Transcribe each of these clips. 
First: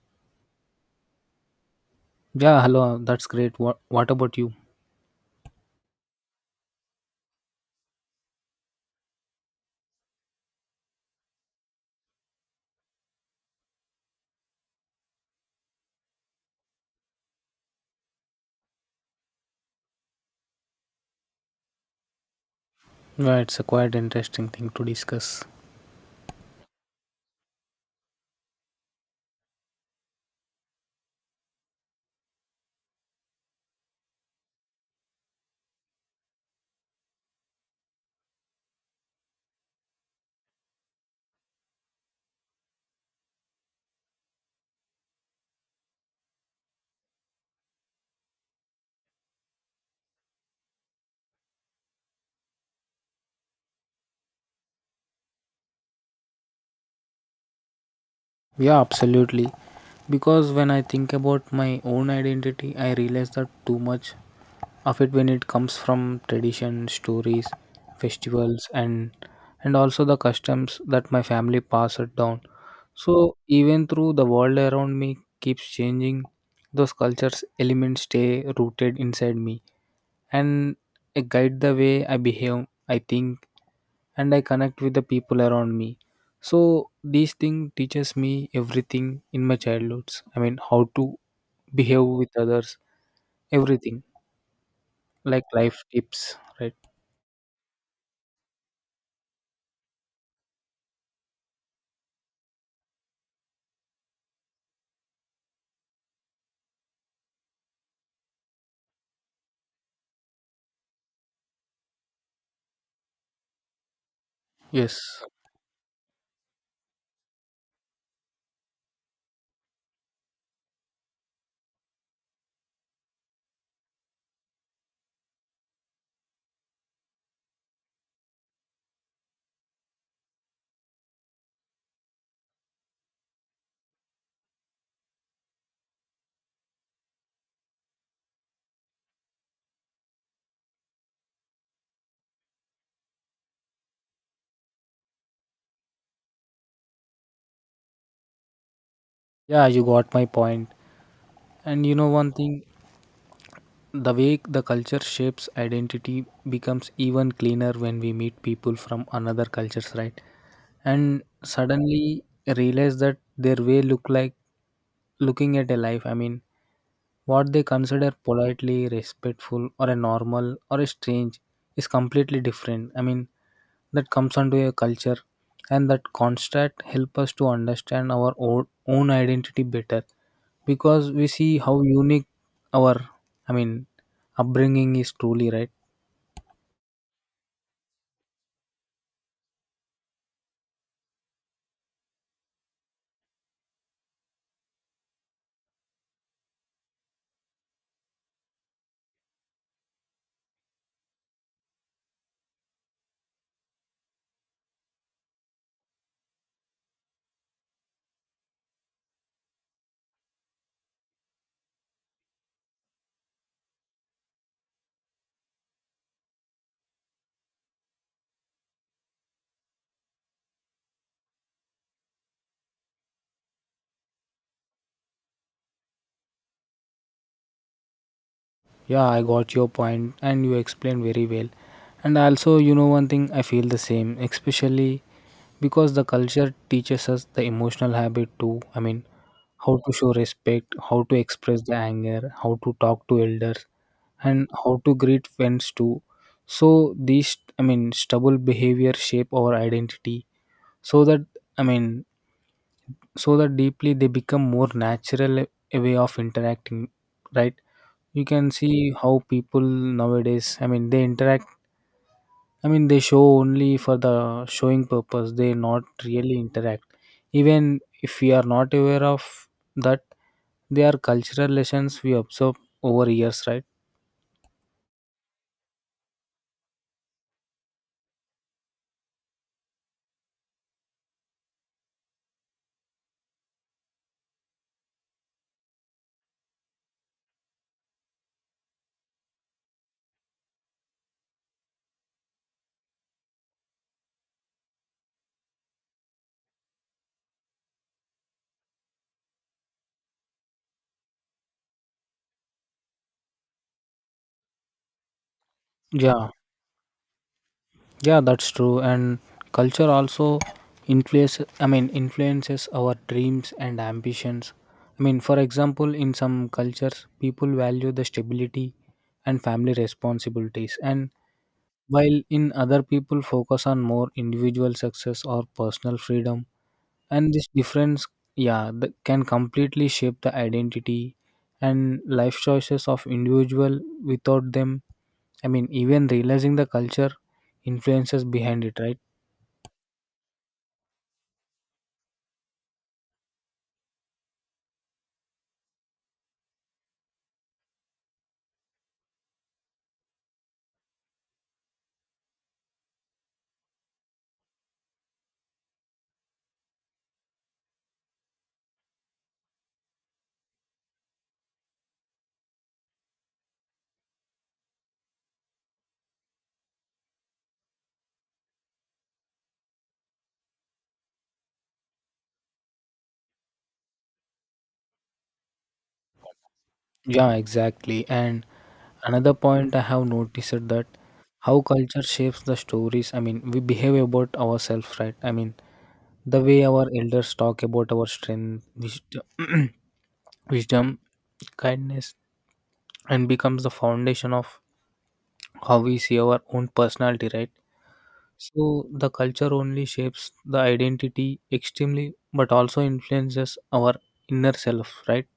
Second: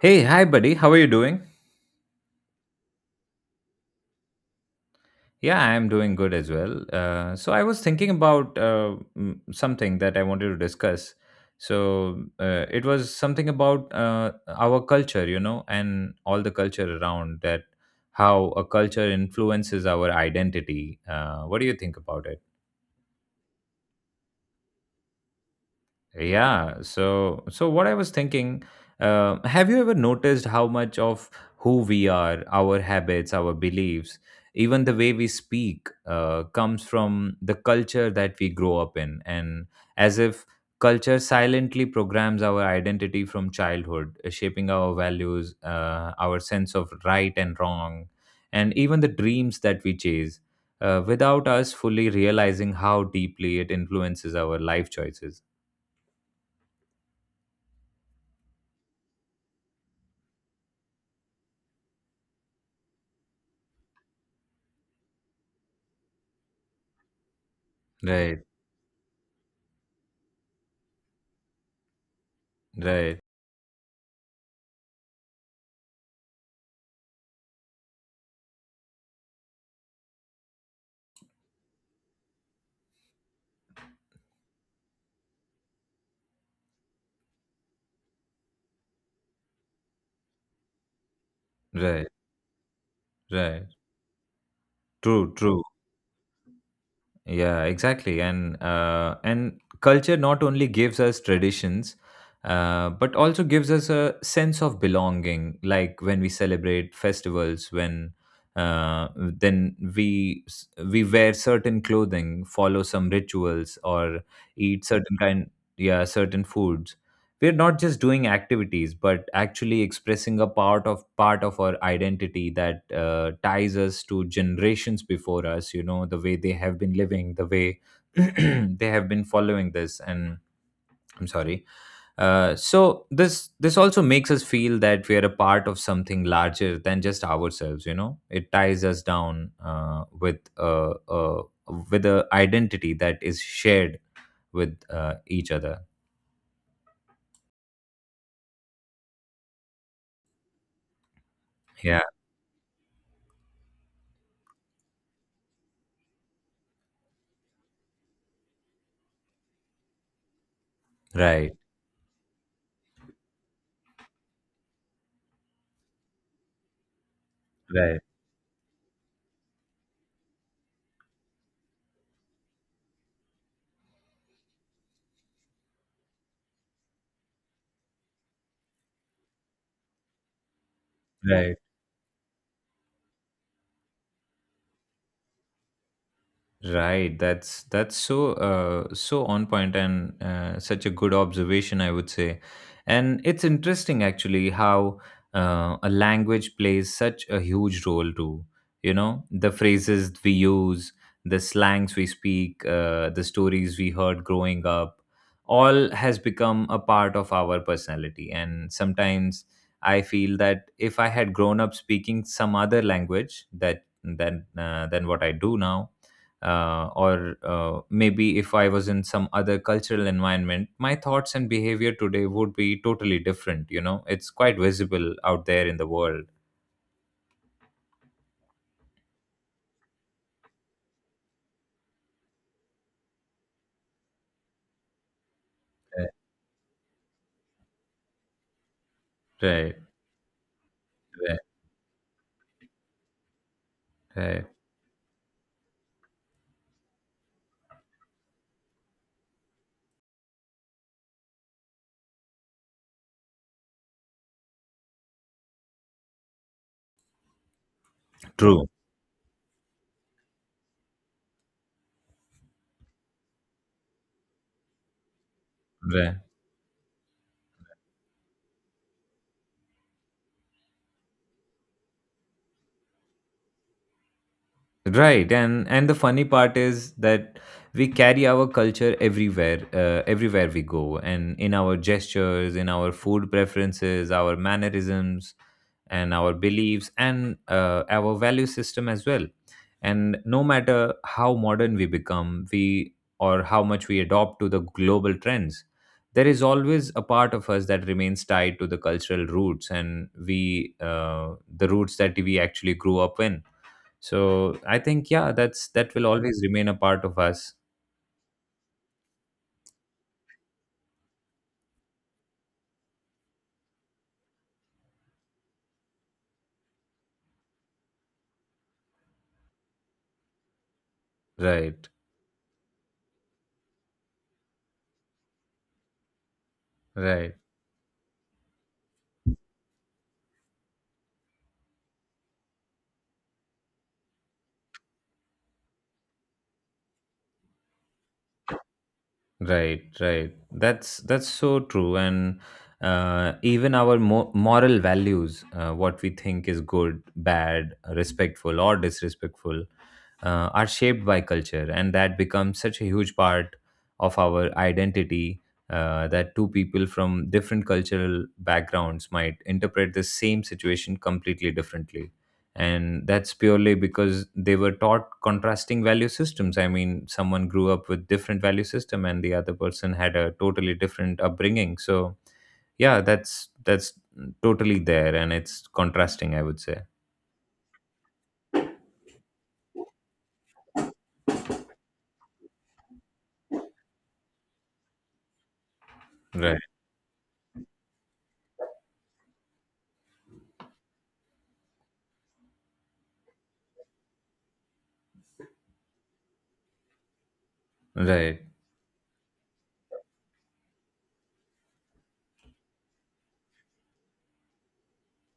Hey, hi, buddy. How are you doing? Yeah, hello. That's great. What about you? Yeah, I'm doing good as well. So I was thinking about something that I wanted to discuss. It was something about our culture, you know, and all the culture around that, how a culture influences our identity. What do you think about it? Yeah, it's a quite interesting thing to discuss. Yeah. So what I was thinking, have you ever noticed how much of who we are, our habits, our beliefs, even the way we speak, comes from the culture that we grow up in, and as if culture silently programs our identity from childhood, shaping our values, our sense of right and wrong, and even the dreams that we chase. Without us fully realizing how deeply it influences our life choices. Yeah, absolutely. Because when I think about my own identity, I realize that too much of it when it comes from tradition, stories, Right. festivals, and also the customs that my family passed down. So Right, even through the world around me keeps changing, those cultures elements stay rooted inside me and guide the way I behave, I think, and I connect with the people around me. So these thing teaches me everything in my childhoods. I mean, how to behave right, with others, right. everything True, like true. life tips, right? Yeah, exactly. And culture not only gives us traditions, but also gives us a sense of belonging. Like when we celebrate festivals, when we wear certain clothing, follow some rituals, or eat Yes, certain kind, yeah, certain foods, we're not just doing activities but actually expressing a part of our identity that ties us to generations before us. You know, the way they have been living, the way they have been following this, and I'm sorry. So this also makes us feel that we are a part of something larger than just ourselves. You know, it ties us down uh, with a identity that is shared with each other. yeah, you got my point. And you Yeah, know one thing, the way the culture shapes identity becomes even cleaner when we meet people from another cultures, right? And right, suddenly realize that their way look like looking at a life, I mean, what they right, consider politely respectful or a normal or a strange is completely different. I mean, that comes onto a culture, and that contrast help us to understand our own identity better, because we right. see how unique our, I mean, upbringing is truly, right? Right, that's so so on point, and such a good observation, I would say. And it's interesting actually how a language plays such a huge role too. You know, the phrases we use, the slangs we speak, the stories we heard growing up, all has become a part of our personality. And sometimes I feel that if I had grown up speaking some other language that than what I do now, or maybe if I was in some other cultural environment, my thoughts and behavior today would be totally different. You know, it's quite visible out there in the world. Yeah, I got your point and you explained very well. And also, you know, one thing I feel the same, especially because the Right, culture teaches us the emotional habit too. I mean, right, how to show respect, how to right. express the anger, how to talk to elders, Right. and how to greet friends too. So, these, I mean, stubble behavior shape our identity so that, I mean, so that deeply they become more natural, a way of interacting, right? You can True. see how people nowadays, I mean, they interact. I mean, they show only for the showing purpose, they not Right. really interact. Even if we are not aware of that, they are cultural lessons we observe over years, right? Right, and the funny part is that we carry our culture everywhere, everywhere we go, and in our gestures, in our food preferences, our mannerisms, and our beliefs, and our value system as well. And no matter how modern we become, we or how much we adopt to the global trends, there is always a part of us that remains tied to the cultural roots, and we the roots that we actually grew up in. So I think, yeah, that's that will Yeah, always remain a part of us. yeah, that's true. And culture also influence, I mean, influences our dreams and ambitions. I mean, for example, in some cultures, people value the stability and family responsibilities, and Right, while in other, people focus on more individual success or personal freedom. And right, this difference, yeah, that can completely shape the identity and life choices of individual, without them, I mean, even realizing the culture influences behind it, right? right, right. That's so true. And even our moral values, what we think is good, bad, respectful, or disrespectful, are shaped by culture, and that becomes such a huge part of our identity. That two people from different cultural backgrounds might interpret the same situation completely differently, and that's purely because they were taught contrasting value systems. I mean, someone grew up with different value system and the other person had a totally different upbringing. So yeah, that's totally there, and it's contrasting, I would say. Yeah, exactly. And another point I have noticed is that how culture shapes the stories, I mean, we behave about ourselves, right? I mean, the way Right, our elders talk about our strength wisdom, wisdom, kindness, and becomes the foundation of how we see our own personality, right? right. So the culture only shapes the identity extremely but also influences our inner self, right?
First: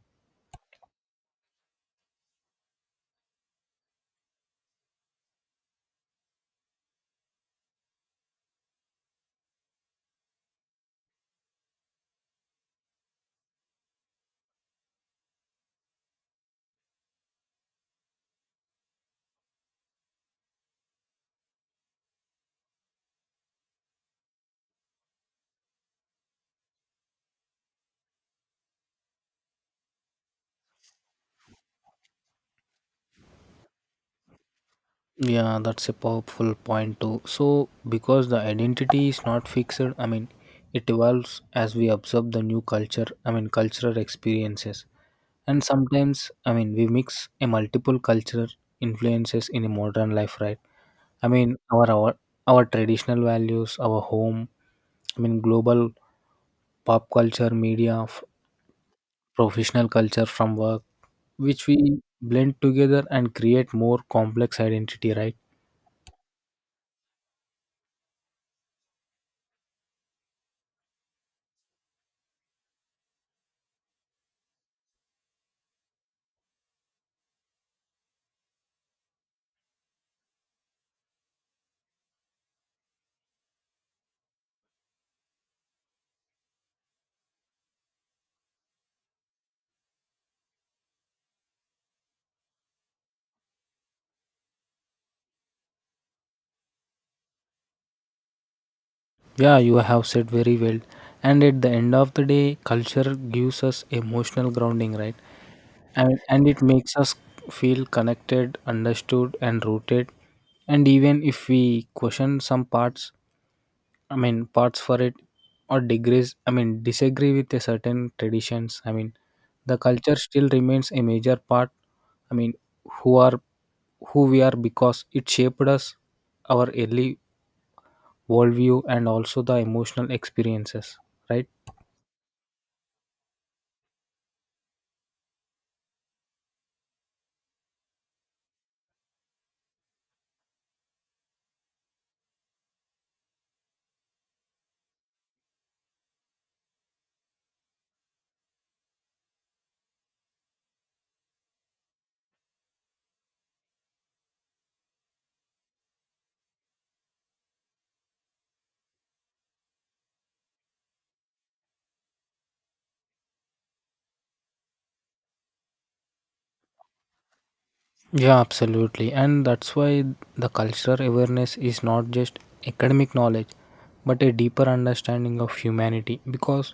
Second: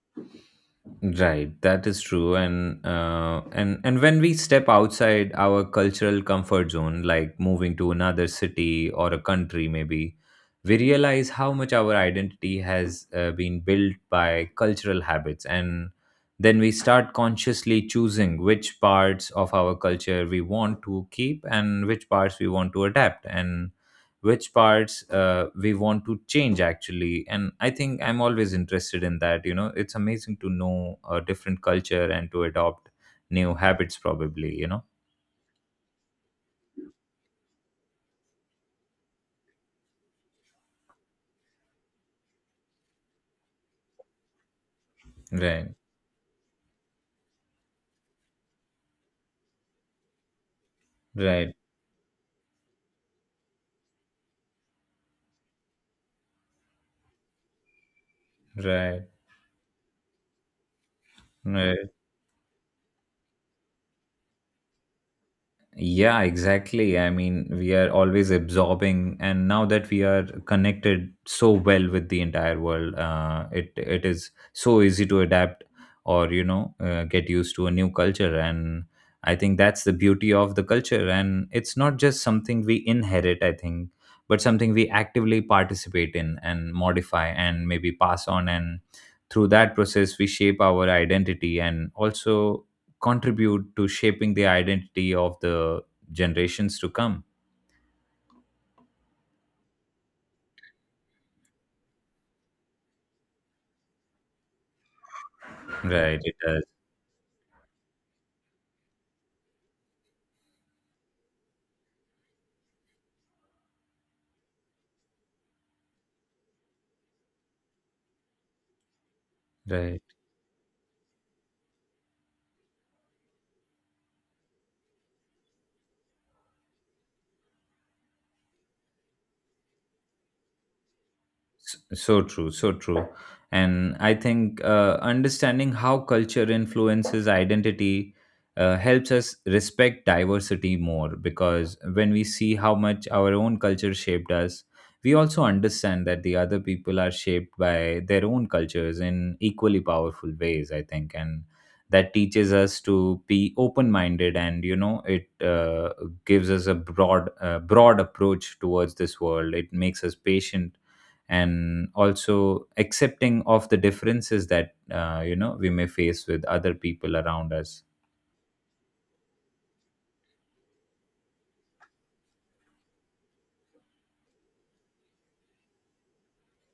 Right, that is true, and when we step outside our cultural comfort zone, like moving to another city or a country, maybe we realize how much our identity has been built by cultural habits, and then we start consciously choosing which parts of our culture we want to keep and which parts we want to adapt, and which parts we want to change actually. And I think I'm always interested in that. You know, it's amazing to know a different culture and to adopt new habits probably, you know. Yeah, that's a powerful point too. So, because the identity is not fixed, I mean, it evolves as we observe the new culture, I mean, cultural experiences. And Right, sometimes, I mean, we mix a multiple cultural influences in a modern life, right? I right, mean, our traditional values, our home, I mean, global pop culture, media, right, professional culture from work, which right. we blend together and create more complex identity, right? Yeah, exactly. I mean, we are always absorbing, and now that we are connected so well with the entire world, it is so easy to adapt or, you know, get used to a new culture. And I think that's the beauty of the culture. And it's not just something we inherit, I think, but something we actively participate in and modify and maybe pass on. And through that process, we shape our identity and also contribute to shaping the identity of the generations to come. Yeah, you have said very well. And at the end of the day, culture gives us emotional grounding, right? Right, And it and it does. makes us feel connected, understood, and rooted. And even if we question some parts, I mean parts for it, or degrees, I mean disagree with a certain traditions. I mean, the Right. culture still remains a major part. I mean, who are who we are, because it shaped us our early worldview and also the emotional experiences, right? So true, so true. And I think understanding how culture influences identity helps us respect diversity more, because when we see how much our own culture shaped us, we also understand that the other people are shaped by their own cultures in equally powerful ways, I think. And that teaches us to be open minded, and you know, it gives us a broad broad approach towards this world. It makes us patient and also accepting of the differences that, you know, we may face with other people around us. Yeah, absolutely, and that's why the cultural awareness is not just academic knowledge but a deeper understanding of humanity, because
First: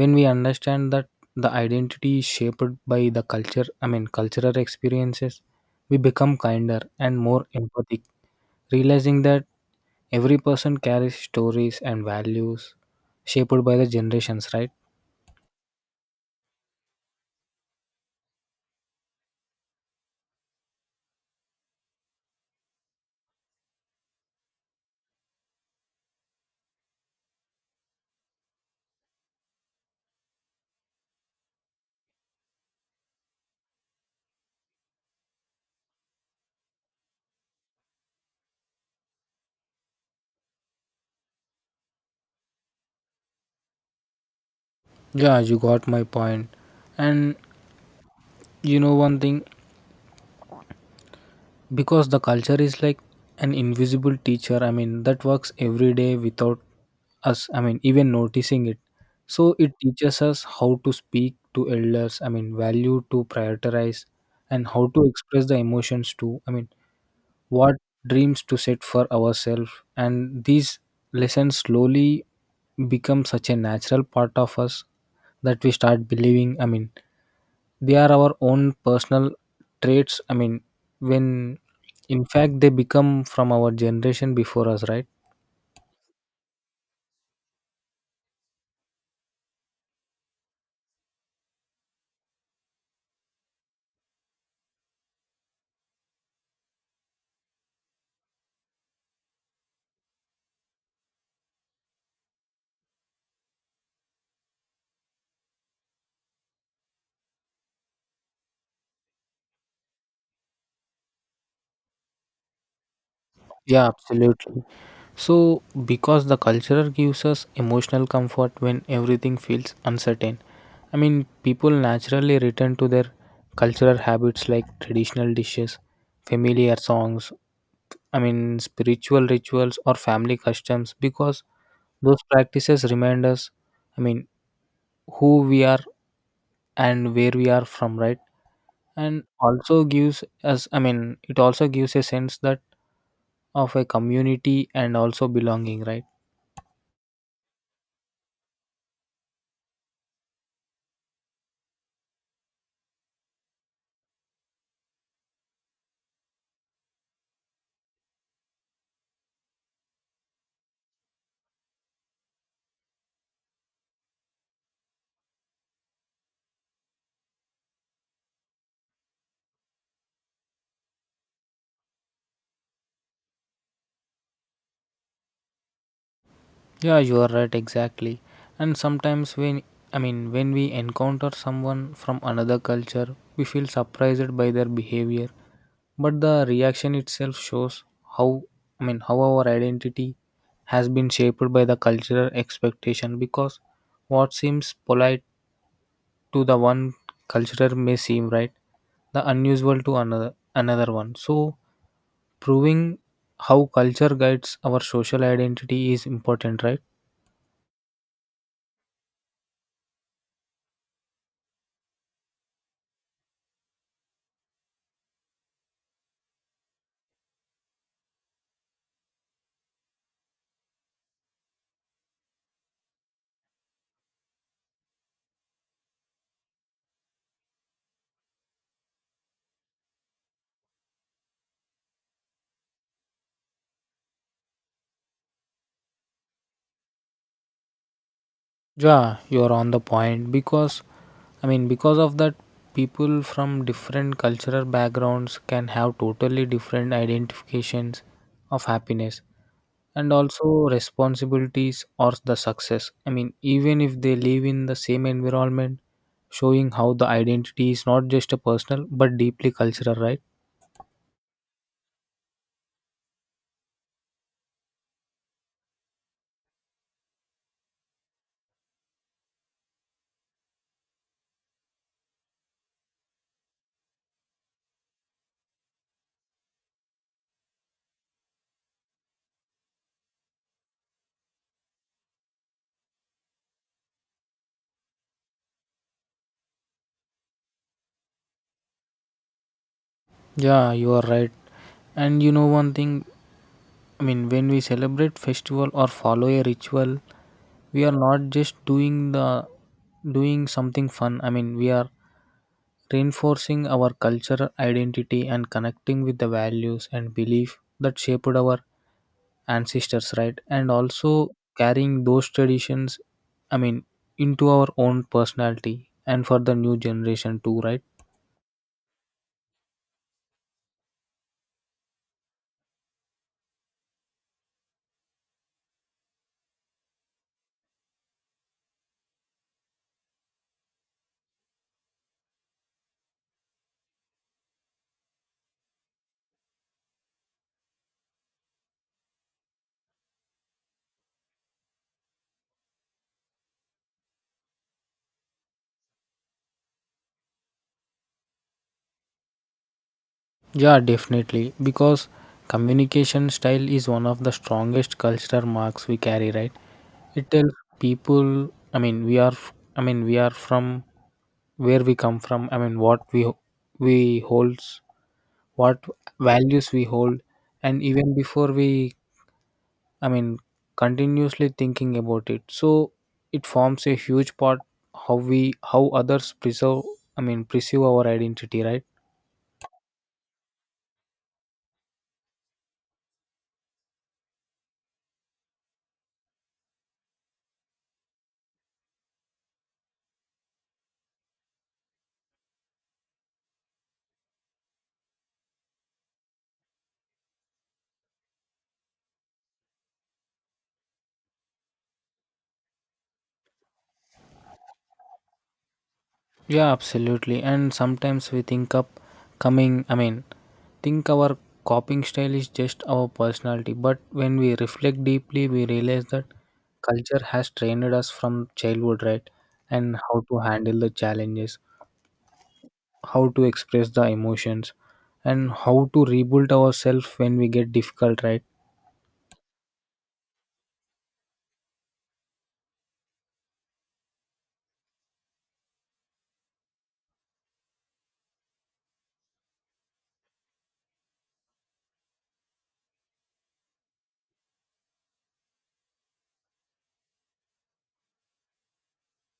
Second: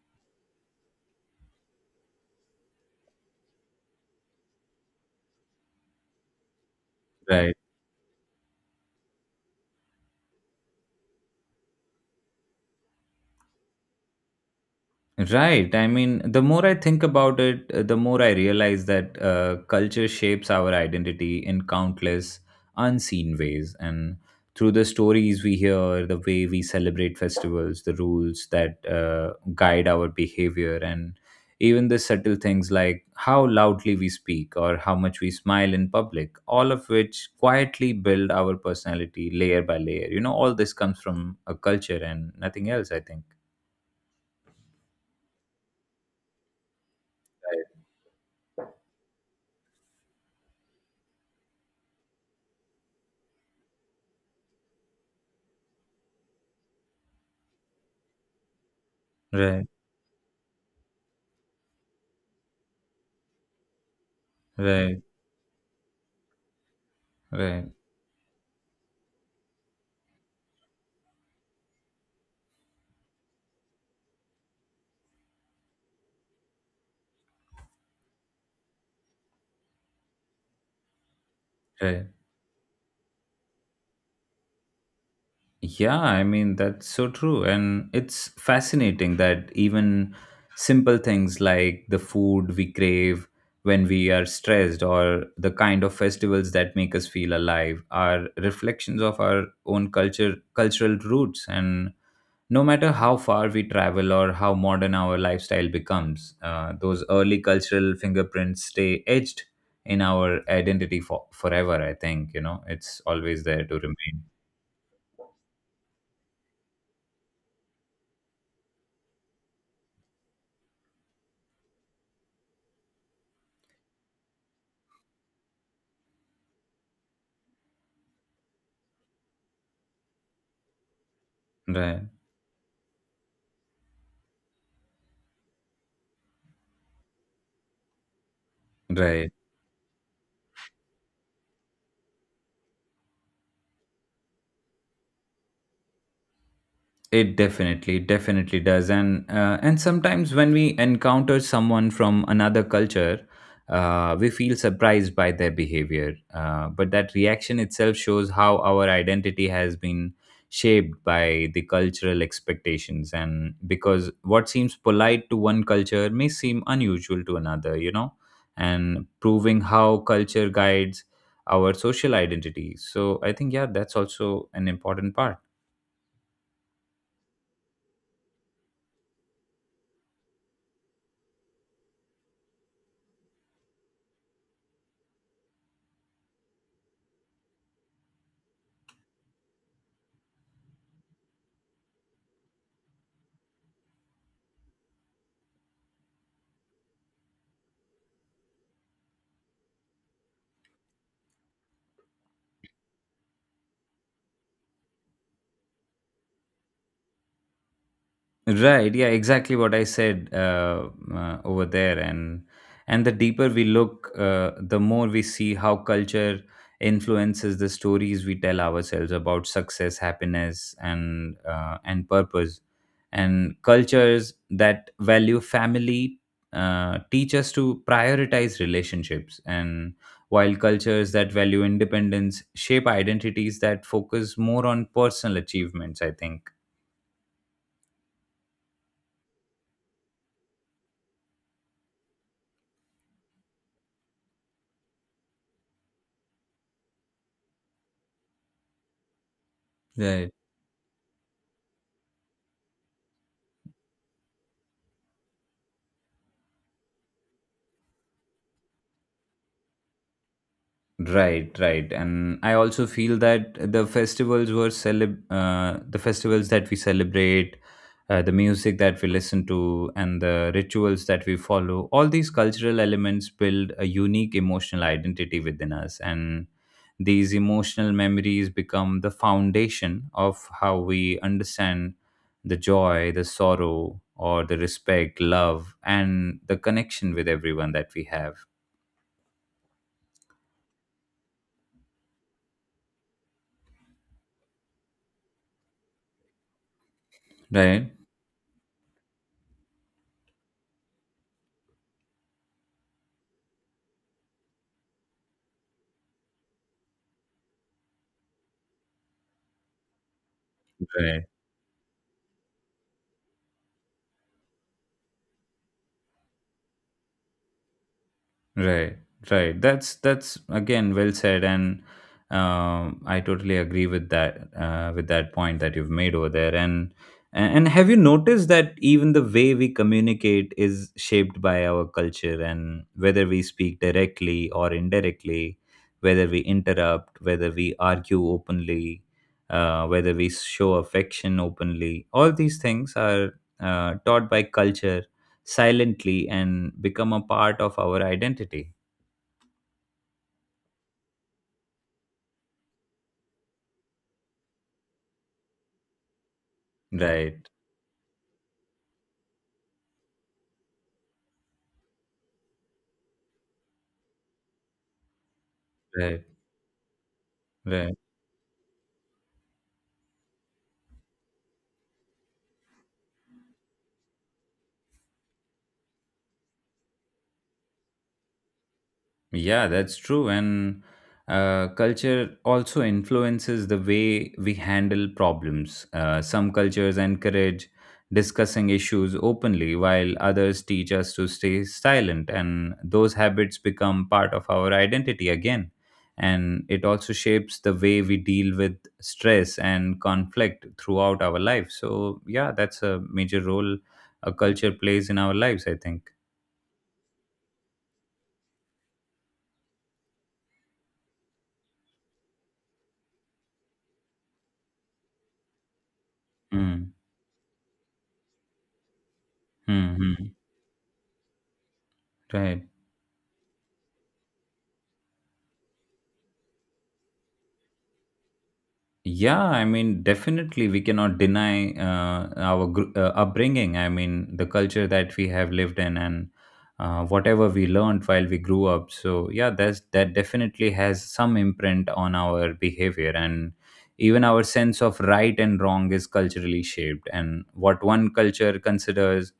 when we understand that the identity is shaped by the culture, I mean, cultural experiences, we become kinder and more Right. empathic, realizing that every person carries stories and values shaped by the generations, right? Right. I mean, the more I think about it, the more I realize that culture shapes our identity in countless unseen ways. And through the stories we hear, the way we celebrate festivals, the rules that guide our behavior, and even the subtle things like how loudly we speak or how much we smile in public, all of which quietly build our personality layer by layer. You know, all this comes from a culture and nothing else, I think. Yeah, you got my point. And you know one thing, because the culture is like an invisible teacher, I mean, that works every day without us, I mean, even noticing it. Right. So Right. it teaches us how to speak to elders, I mean, value to prioritize, and how Right. to express the emotions to, I mean, Right, what dreams to set for ourselves. And these lessons slowly become such a natural part of us that we start believing, I mean, they are our own personal traits. I mean, when right. in fact they become from our generation before us, right? Yeah, I mean, that's so true. And it's fascinating that even simple things like the food we crave when we are stressed or the kind of festivals that make us feel alive are reflections of our own culture, cultural roots. And no matter how far we travel or how modern our lifestyle becomes, those early cultural fingerprints stay etched in our identity for forever. I think, you know, it's always there to Yeah, remain. absolutely. So, because the culture gives us emotional comfort when everything feels uncertain, I mean, people naturally return to their cultural habits like traditional dishes, familiar songs, I mean, spiritual rituals, or family customs, because Right, those practices remind us, I mean, who we are and where we are from, right? And right. also gives us, I mean, it also gives a sense that, of a community and also belonging, right? It definitely, definitely does. And sometimes when we encounter someone from another culture, we feel surprised by their behavior. But that reaction itself shows how our identity has been shaped by the cultural expectations. And because what seems polite to one culture may seem unusual to another, you know, and proving how culture guides our social identity. So I think, yeah, that's also an important part. Yeah, you are right, exactly. And sometimes when, I mean, when we encounter someone from another culture, we feel surprised by their behavior. But the reaction itself shows how, I mean, how our identity has been shaped by the cultural expectation, because what seems polite to the one culture may seem, right, the unusual to another one. So proving how culture guides our social identity is important, right? Right. Yeah, exactly what I said over there, and the deeper we look, the more we see how culture influences the stories we tell ourselves about success, happiness, and purpose. And cultures that value family teach us to prioritize relationships, and while cultures that value independence shape identities that focus more on personal achievements. I think. Yeah, you're on the point, because, I mean, because of that, people from different cultural backgrounds can have totally different identifications of happiness and Right. also responsibilities or the success. I mean, even if they live in the same environment, showing how the identity is not just a personal but deeply cultural, right? Right, right. And I also feel that the festivals that we celebrate, the music that we listen to, and the rituals that we follow, all these cultural elements build a unique emotional identity within us. And these emotional memories become the foundation of how we understand the joy, the sorrow, or the respect, love, and the connection with everyone that we have. Yeah, you are right. And you know one thing, I mean, when we celebrate festival or follow a ritual, we Right, are not just doing something fun. I mean, we are reinforcing our cultural identity and connecting with the values and belief that shaped our ancestors, right? And right. also carrying those traditions, I mean, into our own personality and for the new generation too, right? Right, right. That's again well said, and I totally agree with that point that you've made over there. And have you noticed that even the way we communicate is shaped by our culture, and whether we speak directly or indirectly, whether we interrupt, whether we argue openly, whether we show affection openly, all these things are taught by culture silently and become a part of our identity. Yeah, definitely. Because communication style is one of the strongest cultural marks we carry, right? It Right, tells people, I mean, we are, I mean, we are from where we come from. I mean, what we holds, what right, values we hold, and right. even before we, I mean, continuously thinking about it. So it forms a huge part how we, how others preserve, I mean, pursue our identity, right? Yeah, that's true. And culture also influences the way we handle problems. Some cultures encourage discussing issues openly, while others teach us to stay silent. And those habits become part of our identity again. And it also shapes the way we deal with stress and conflict throughout our life. So, yeah, that's a major role a culture plays in our lives, I think. Yeah, absolutely. And sometimes we think up coming, I mean, think our coping style is just our personality, but when we reflect deeply, we realize that Mm. culture has trained us from childhood, right? Hmm, And hmm. how to handle the challenges, Right. how to express the emotions, and how to rebuild ourselves when we get difficult, right? Yeah, I mean, definitely we cannot deny our upbringing. I mean, the culture that we have lived in and whatever we learned while we grew up. So yeah, that's that definitely has some imprint on our behavior, and even our sense of right and wrong is culturally shaped. And what one culture considers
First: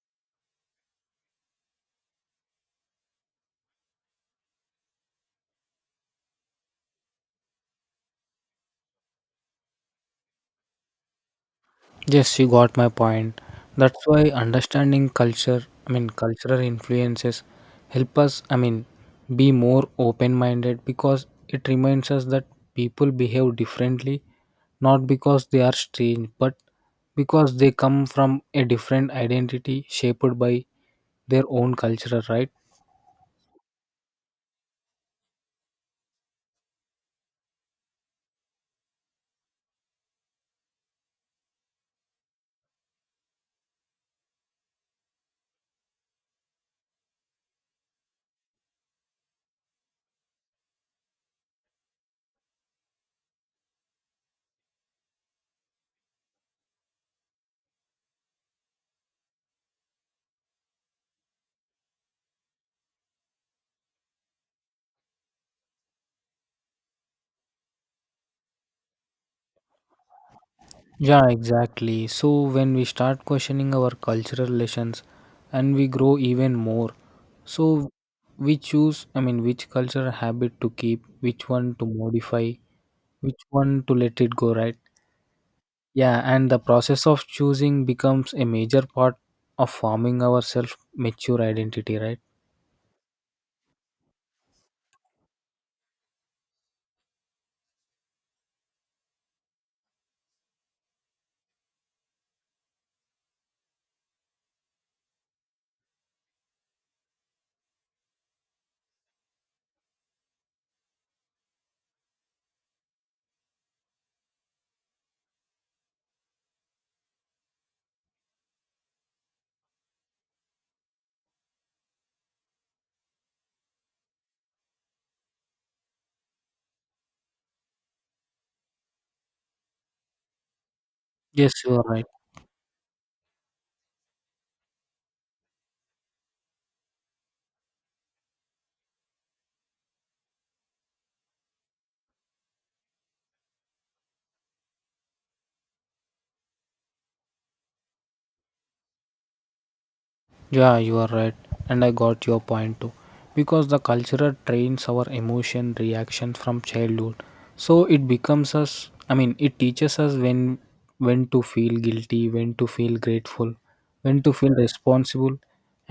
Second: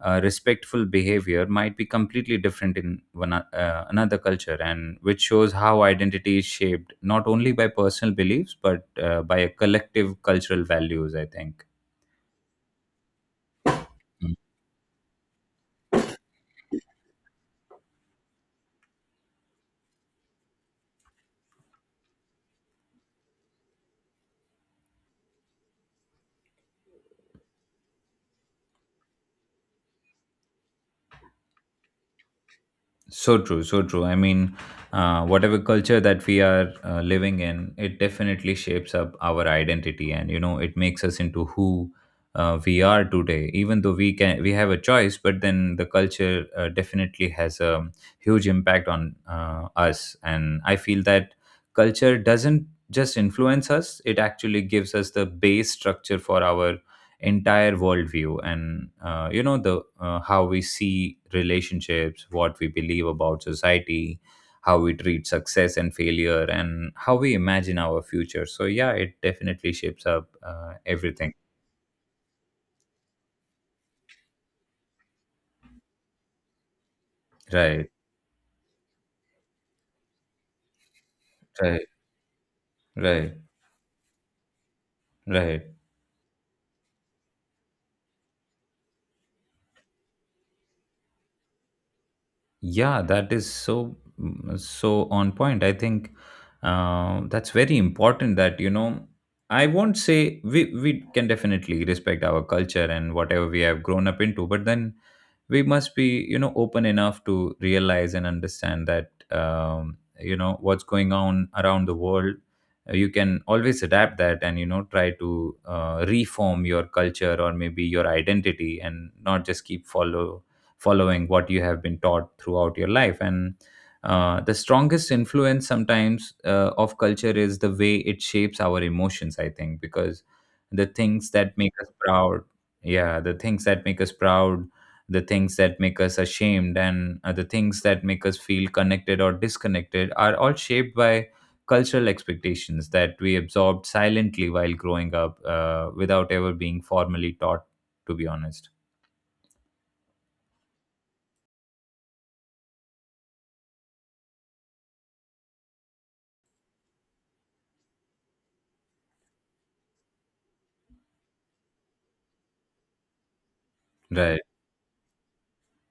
respectful behavior might be completely different in another culture, and which shows how identity is shaped not only by personal beliefs but by a collective cultural values. I think. Yes, you got my point. That's why Hmm. understanding culture, I mean, cultural influences help us, I mean, be more open minded, because it reminds us that people behave differently, not because they are strange, but because they come from a different identity shaped by their own culture, right? So true, so true. I mean, whatever culture that we are living in, it definitely shapes up our identity, and you know, it makes us into who we are today. Even though we have a choice, but then the culture definitely has a huge impact on us. And I feel that culture doesn't just influence us; it actually gives us the base structure for our entire worldview, and you know the how we see relationships, what we believe about society, how we treat success and failure, and how we imagine our future. So yeah, it definitely shapes up Yeah, everything. exactly. So when we start questioning our cultural lessons and we grow even more. Right, So we choose, I mean, which cultural habit to keep, which one right, to modify, right, which one to let it go, right? right. Yeah, and the process of choosing becomes a major part of forming our self mature identity, right? Yeah, that is so so on point, I think. That's very important that you know, I won't say we can definitely respect our culture and whatever we have grown up into, but then we must be, you know, open enough to realize and understand that you know, what's going on around the world. You can always adapt that and you know, try to reform your culture or maybe your identity, and not just keep following what you have been taught throughout your life. And the strongest influence sometimes of culture is the way it shapes our emotions, I think, because the things Yes, that make you are us right. proud. Yeah, the things that make us proud, the things that make us ashamed, and the things that make us feel connected or disconnected are all shaped by cultural expectations that we absorbed silently while growing up, without ever being formally taught, to be honest. Yeah, you are right, and I got your point too. Because the culture trains our emotion reactions from childhood, so it becomes us. I mean, it teaches us when to feel guilty, when to feel grateful, when to Right, feel responsible,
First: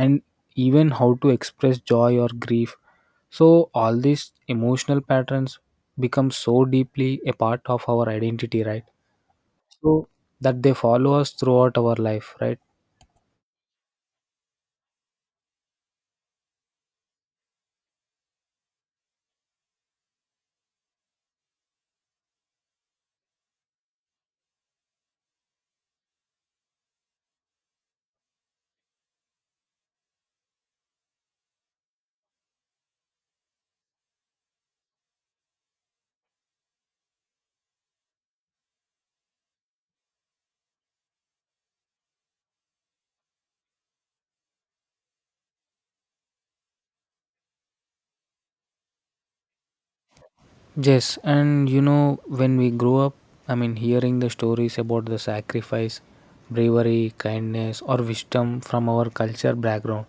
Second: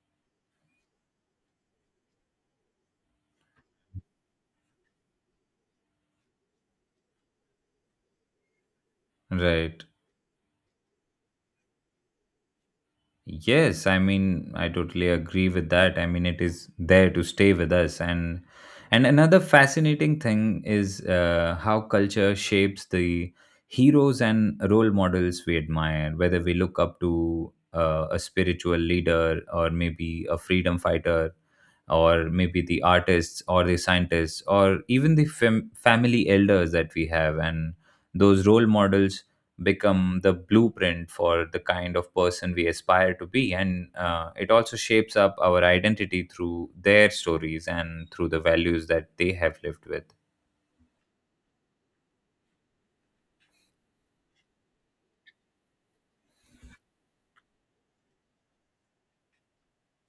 and even how to express joy or grief. So all these emotional patterns become so deeply a part of our identity, right? right. So that they follow us throughout our life, right? Yes, I mean, I totally agree with that. I mean, it is there to stay with us. And another fascinating thing is how culture shapes the heroes and role models we admire, whether we look up to a spiritual leader, or maybe a freedom fighter, or maybe the artists or the scientists, or even the family elders that we have. And those role models become the blueprint for the kind of person we aspire to be, and it also shapes up our identity through their stories and through the values that they have lived with. Yes, and you know, when we grow up, I mean, hearing the stories about the sacrifice, bravery, kindness, or wisdom from our culture background.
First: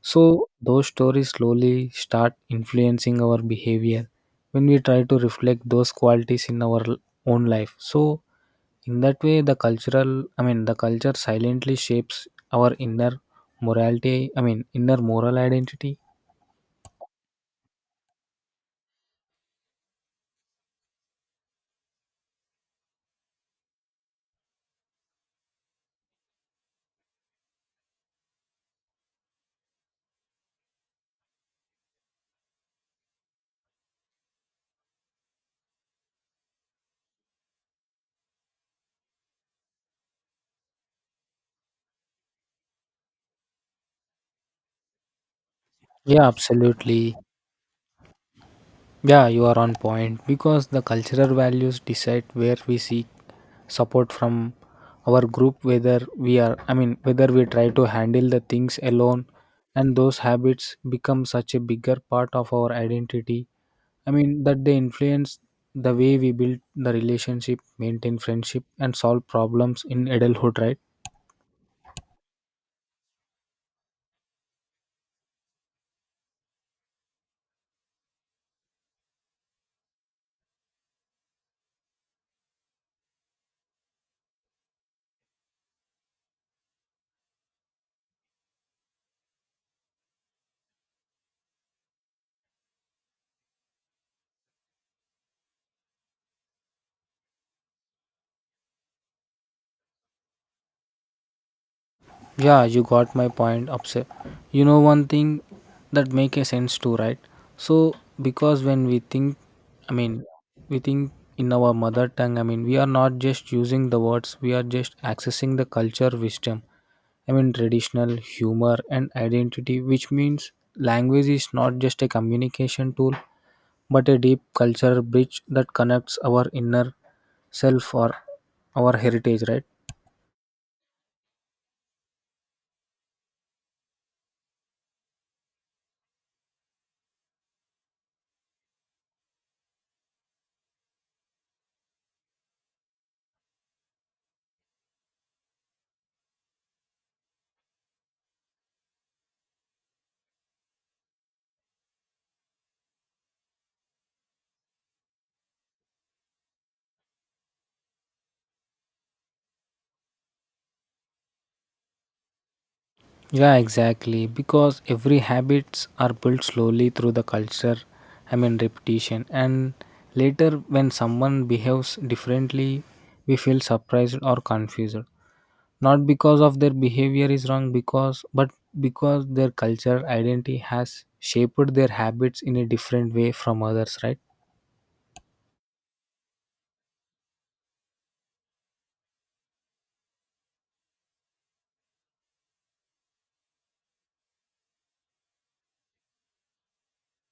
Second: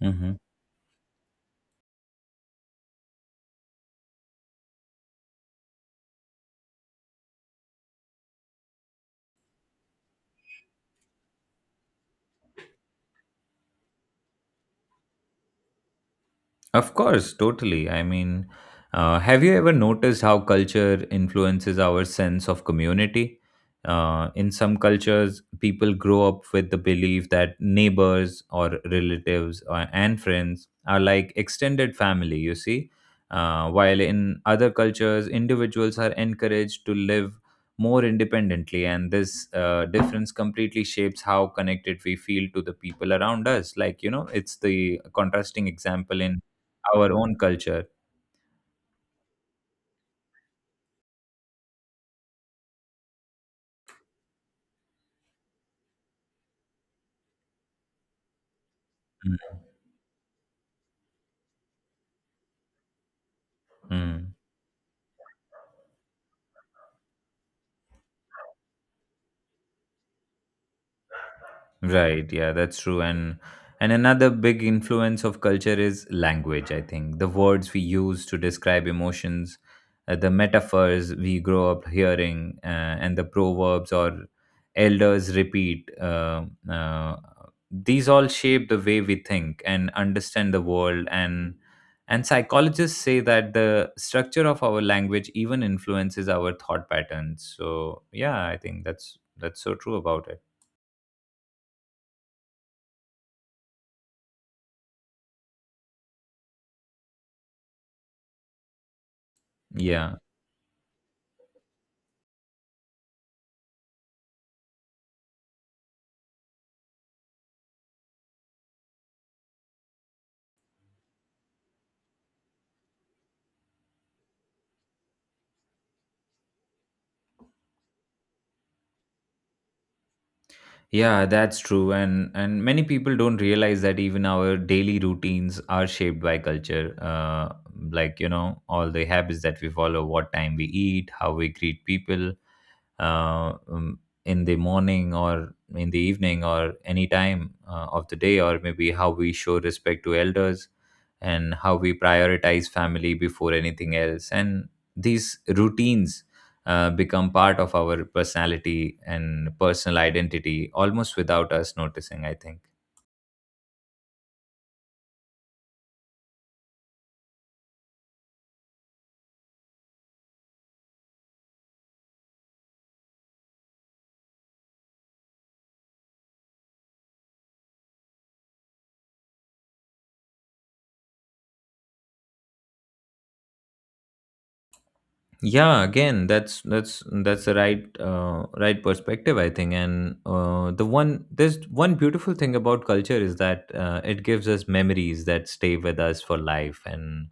Mhm. So, those stories slowly start influencing our behavior when we try to reflect those qualities in our own life. So, in that way, the cultural, I mean, the culture silently shapes our inner morality, I mean, inner moral identity. Of course, totally. I mean, have you ever noticed how culture influences our sense of community? In some cultures, people grow up with the belief that neighbors or relatives or, and friends are like extended family, you see. While in other cultures, individuals are encouraged to live more independently, and this difference completely shapes how connected we feel to the people around us. Like, you know, it's the contrasting example Yeah, in our absolutely. own culture. Yeah, you are on point, because the cultural values decide where we seek support from our group, whether we are, I mean, whether we try to handle the things alone, Mm, and those habits become such a bigger part of our identity. I mm. mean, that they influence the way we build the relationship, maintain friendship, and solve problems in adulthood, right? Right, yeah, that's true. And another big influence of culture is language, I think. The words we use to describe emotions, the metaphors we grow up hearing, and the proverbs or elders repeat. Uh, these all shape the way we think and understand the world. And psychologists say that the structure of our language even influences our thought patterns. So yeah, I think that's so true about it. Yeah, you got my point upset. You know one thing that make a sense too, right? So because when we think, I Yeah. mean, we think in our mother tongue, I mean, we are not just using the words, we are just accessing the culture wisdom. I mean traditional humor and identity, which means language is not just a communication tool, but a deep cultural bridge that connects our inner self or our heritage, right? Yeah, that's true. And many people don't realize that even our daily routines are shaped by culture. Like, you know, all the habits that we follow, what time we eat, how we greet people, uh, um, in the morning or in the evening or any time of the day, or maybe how we show respect to elders, and how we prioritize family before anything else. And these routines become part of our personality and personal identity almost without us noticing, I think. Yeah, exactly. Because every habits are built slowly through the culture, I mean repetition. And later when someone behaves differently, we feel surprised or confused. Not because of their behavior is wrong, because but because their culture identity has shaped their habits in a different way from others, right? Yeah, again, that's the right right perspective, I think. And there's one beautiful thing about culture, is that it gives us memories that stay with us for life. And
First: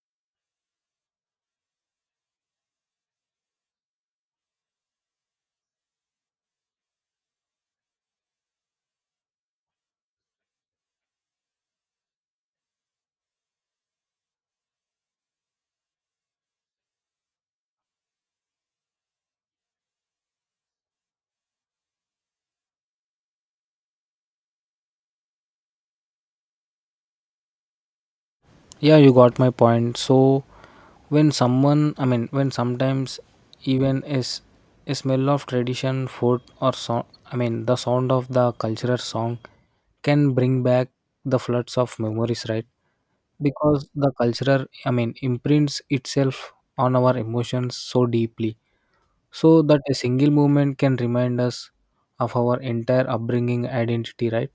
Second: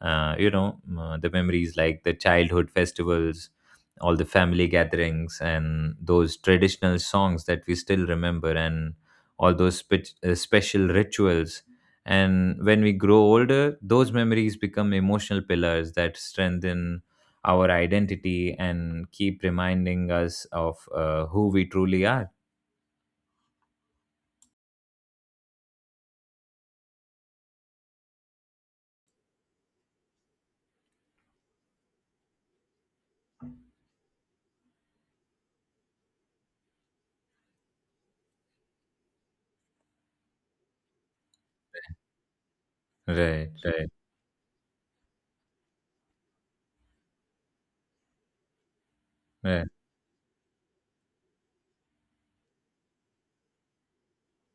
you know, the memories like the childhood festivals, all the family gatherings, and those traditional songs that we still remember, and all those special rituals. And when we grow older, those memories become emotional pillars that strengthen our identity and keep reminding us of who we truly are. Yeah, you got my point. So when someone, I mean, when sometimes even is a smell of tradition, food, or song, I mean, the sound of the cultural song can bring back the floods of memories, right? Right, Because right, the cultural, I mean, imprints itself on our emotions so deeply, so right. that a single movement can remind us of our entire upbringing identity, right?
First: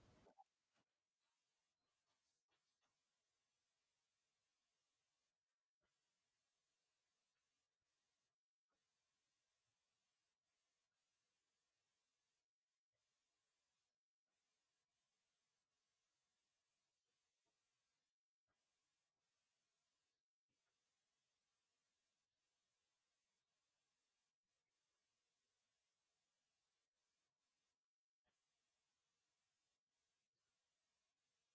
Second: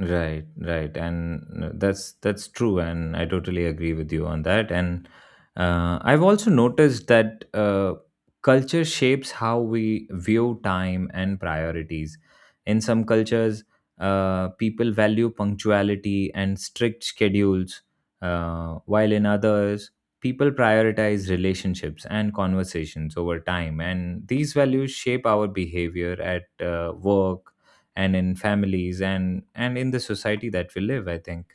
Right, right, and that's true, and I totally agree with you on that. And I've also noticed that culture shapes how we view time and priorities. In some cultures, people value punctuality and strict schedules, while in others, people prioritize relationships and conversations over time. And these values shape our behavior at work, and in families, and in the society that we live, I think.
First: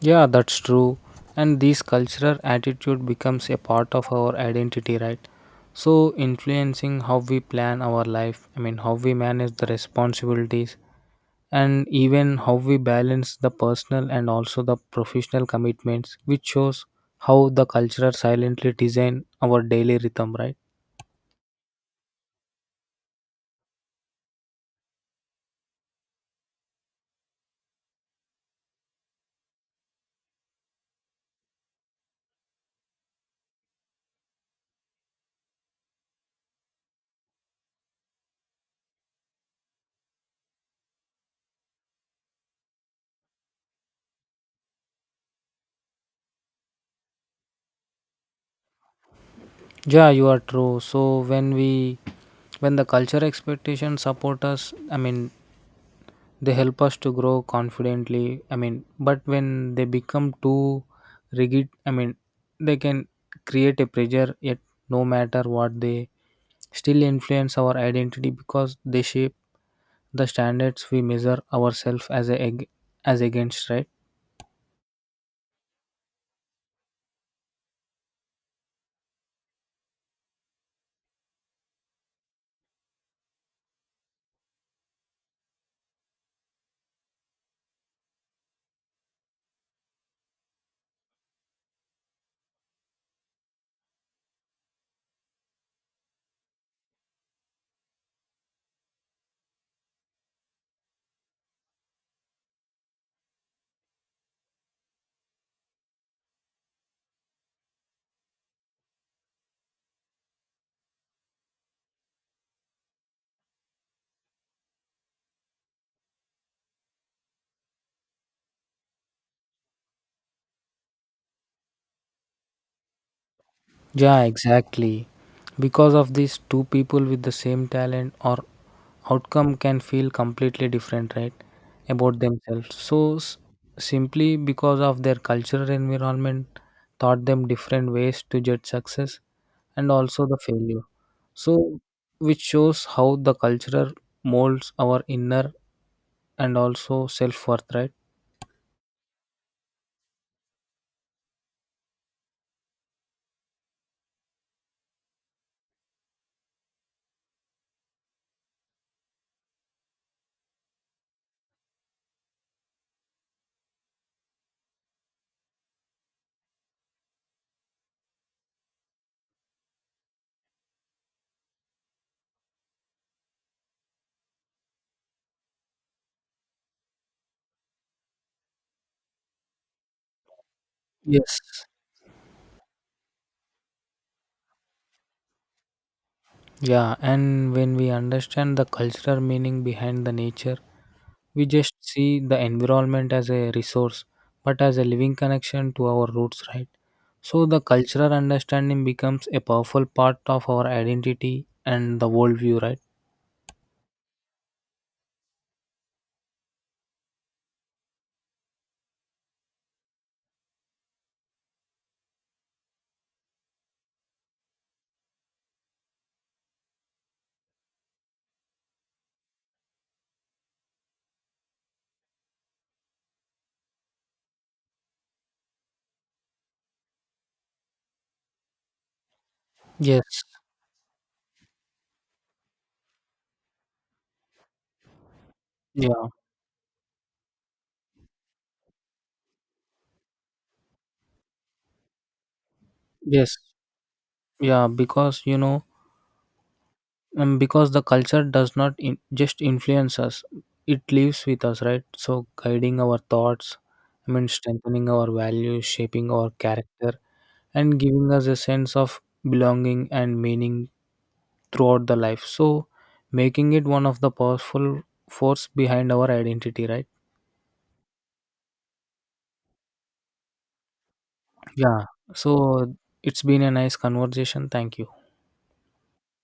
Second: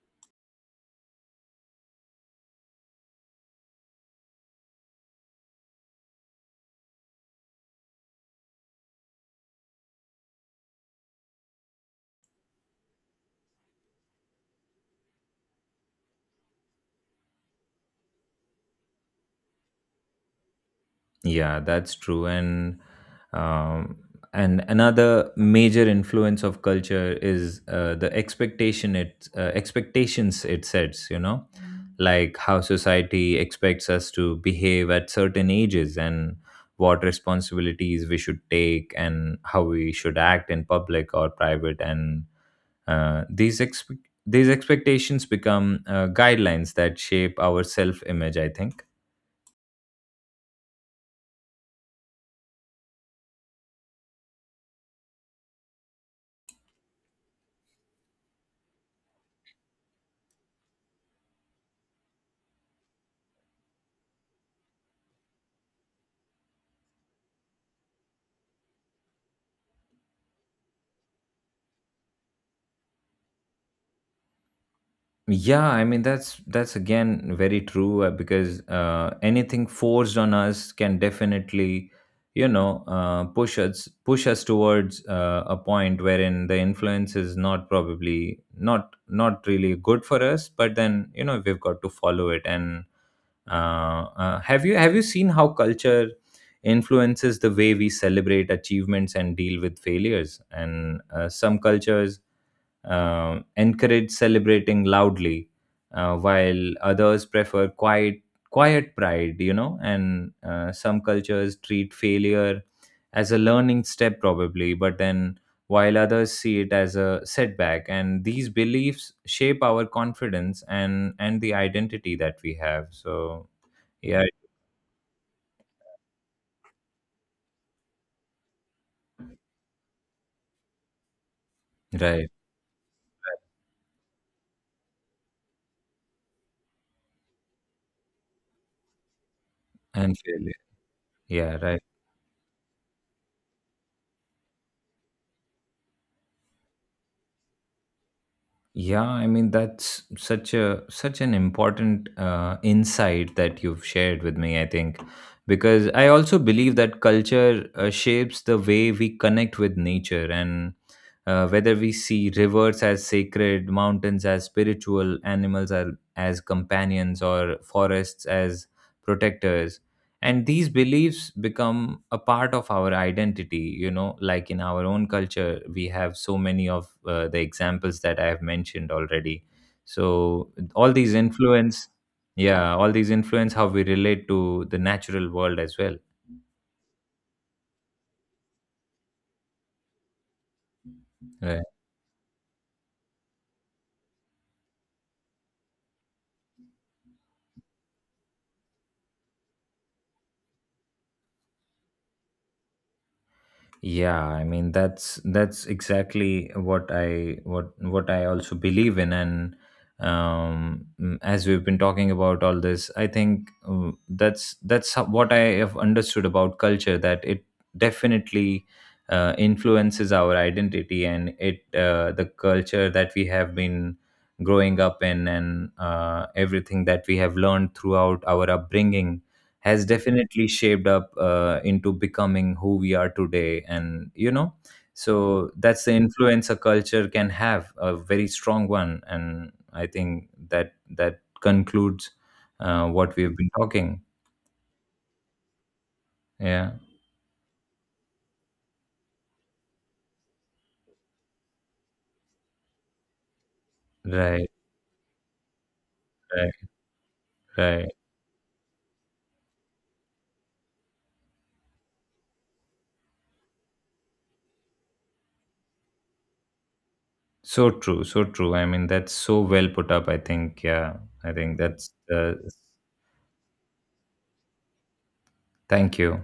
Yeah, that's true. And this cultural attitude becomes a part of our identity, right? So, influencing how we plan our life, I mean, how we manage the responsibilities, and even how we balance the personal and also the professional commitments, which shows how the culture silently design our daily rhythm, right? Yeah, that's true. And um, and another major influence of culture is the expectation it expectations it sets, you know. Like how society expects us to behave at certain ages, and what responsibilities we should take, and how we should act in public or private. And Uh, these expe- these expectations become guidelines that shape our self image, I think. Yeah, you are true. So, when the culture expectations support us, I mean, they help us to grow confidently, I mean, but when they become too rigid, I mean, they can create a pressure. Yet no matter what, they still influence our identity, because they shape the standards we measure ourselves as against, right? Yeah, I mean that's again very true, because anything forced on us can definitely, you know, push us towards a point wherein the influence is not not really good for us. But then you know, we've got to follow it. And uh, have you seen how culture influences the way we celebrate achievements and deal with failures? And some cultures encourage celebrating loudly, while others prefer quiet pride, you know. And some cultures treat failure as a learning step probably, but then while others see it as a setback. And these beliefs shape our confidence and the identity that we have, so. Yeah, Yeah, exactly. Because of this, two people with the same talent or outcome can feel completely different, right? About right. themselves. So, simply because of their cultural environment, taught them different ways to judge success and And also the failure. failure. Yeah, So, right. which shows how the cultural molds our inner and also self worth, right? Yeah, I mean, that's such a such an important insight that you've shared with me, I think, because I also believe that culture shapes the way we connect with nature. And whether we see rivers as sacred, mountains as spiritual, animals are, as companions, or forests as protectors, and these beliefs become a part of our identity. You know, like in our own culture, we have so many of the examples that I have mentioned already. So all these Yes. influence. Yeah, all these influence how we relate to the natural world as well. Yeah, and when we understand the cultural meaning behind the nature, we Yeah. just see the environment as a resource, but as a living connection to our roots, right? So the cultural understanding becomes a powerful part of our identity and the worldview, right? Yeah, I mean, that's exactly what I what I also believe in. And as we've been talking about all this, I think what I have understood about culture, that it definitely influences our identity. And it the culture that we have been growing up in, and everything that we have learned throughout our upbringing, has Yes. definitely shaped up into becoming who we are today. And you know, so that's the Yeah. influence a culture can have, a very strong one. And I think that that concludes what we've Yes. been talking. Yeah. Because you know, Yeah, because the culture does not just influence us; it lives with us, right? So guiding our thoughts, I mean, right, strengthening our values, shaping our right, character, and right. giving us a sense of belonging and meaning throughout the life, so making it one of the powerful force behind our identity, right? So true, so true. I mean, that's so well put up, I think. Yeah, I think Yeah. that's So it's been a nice conversation, thank you. thank you.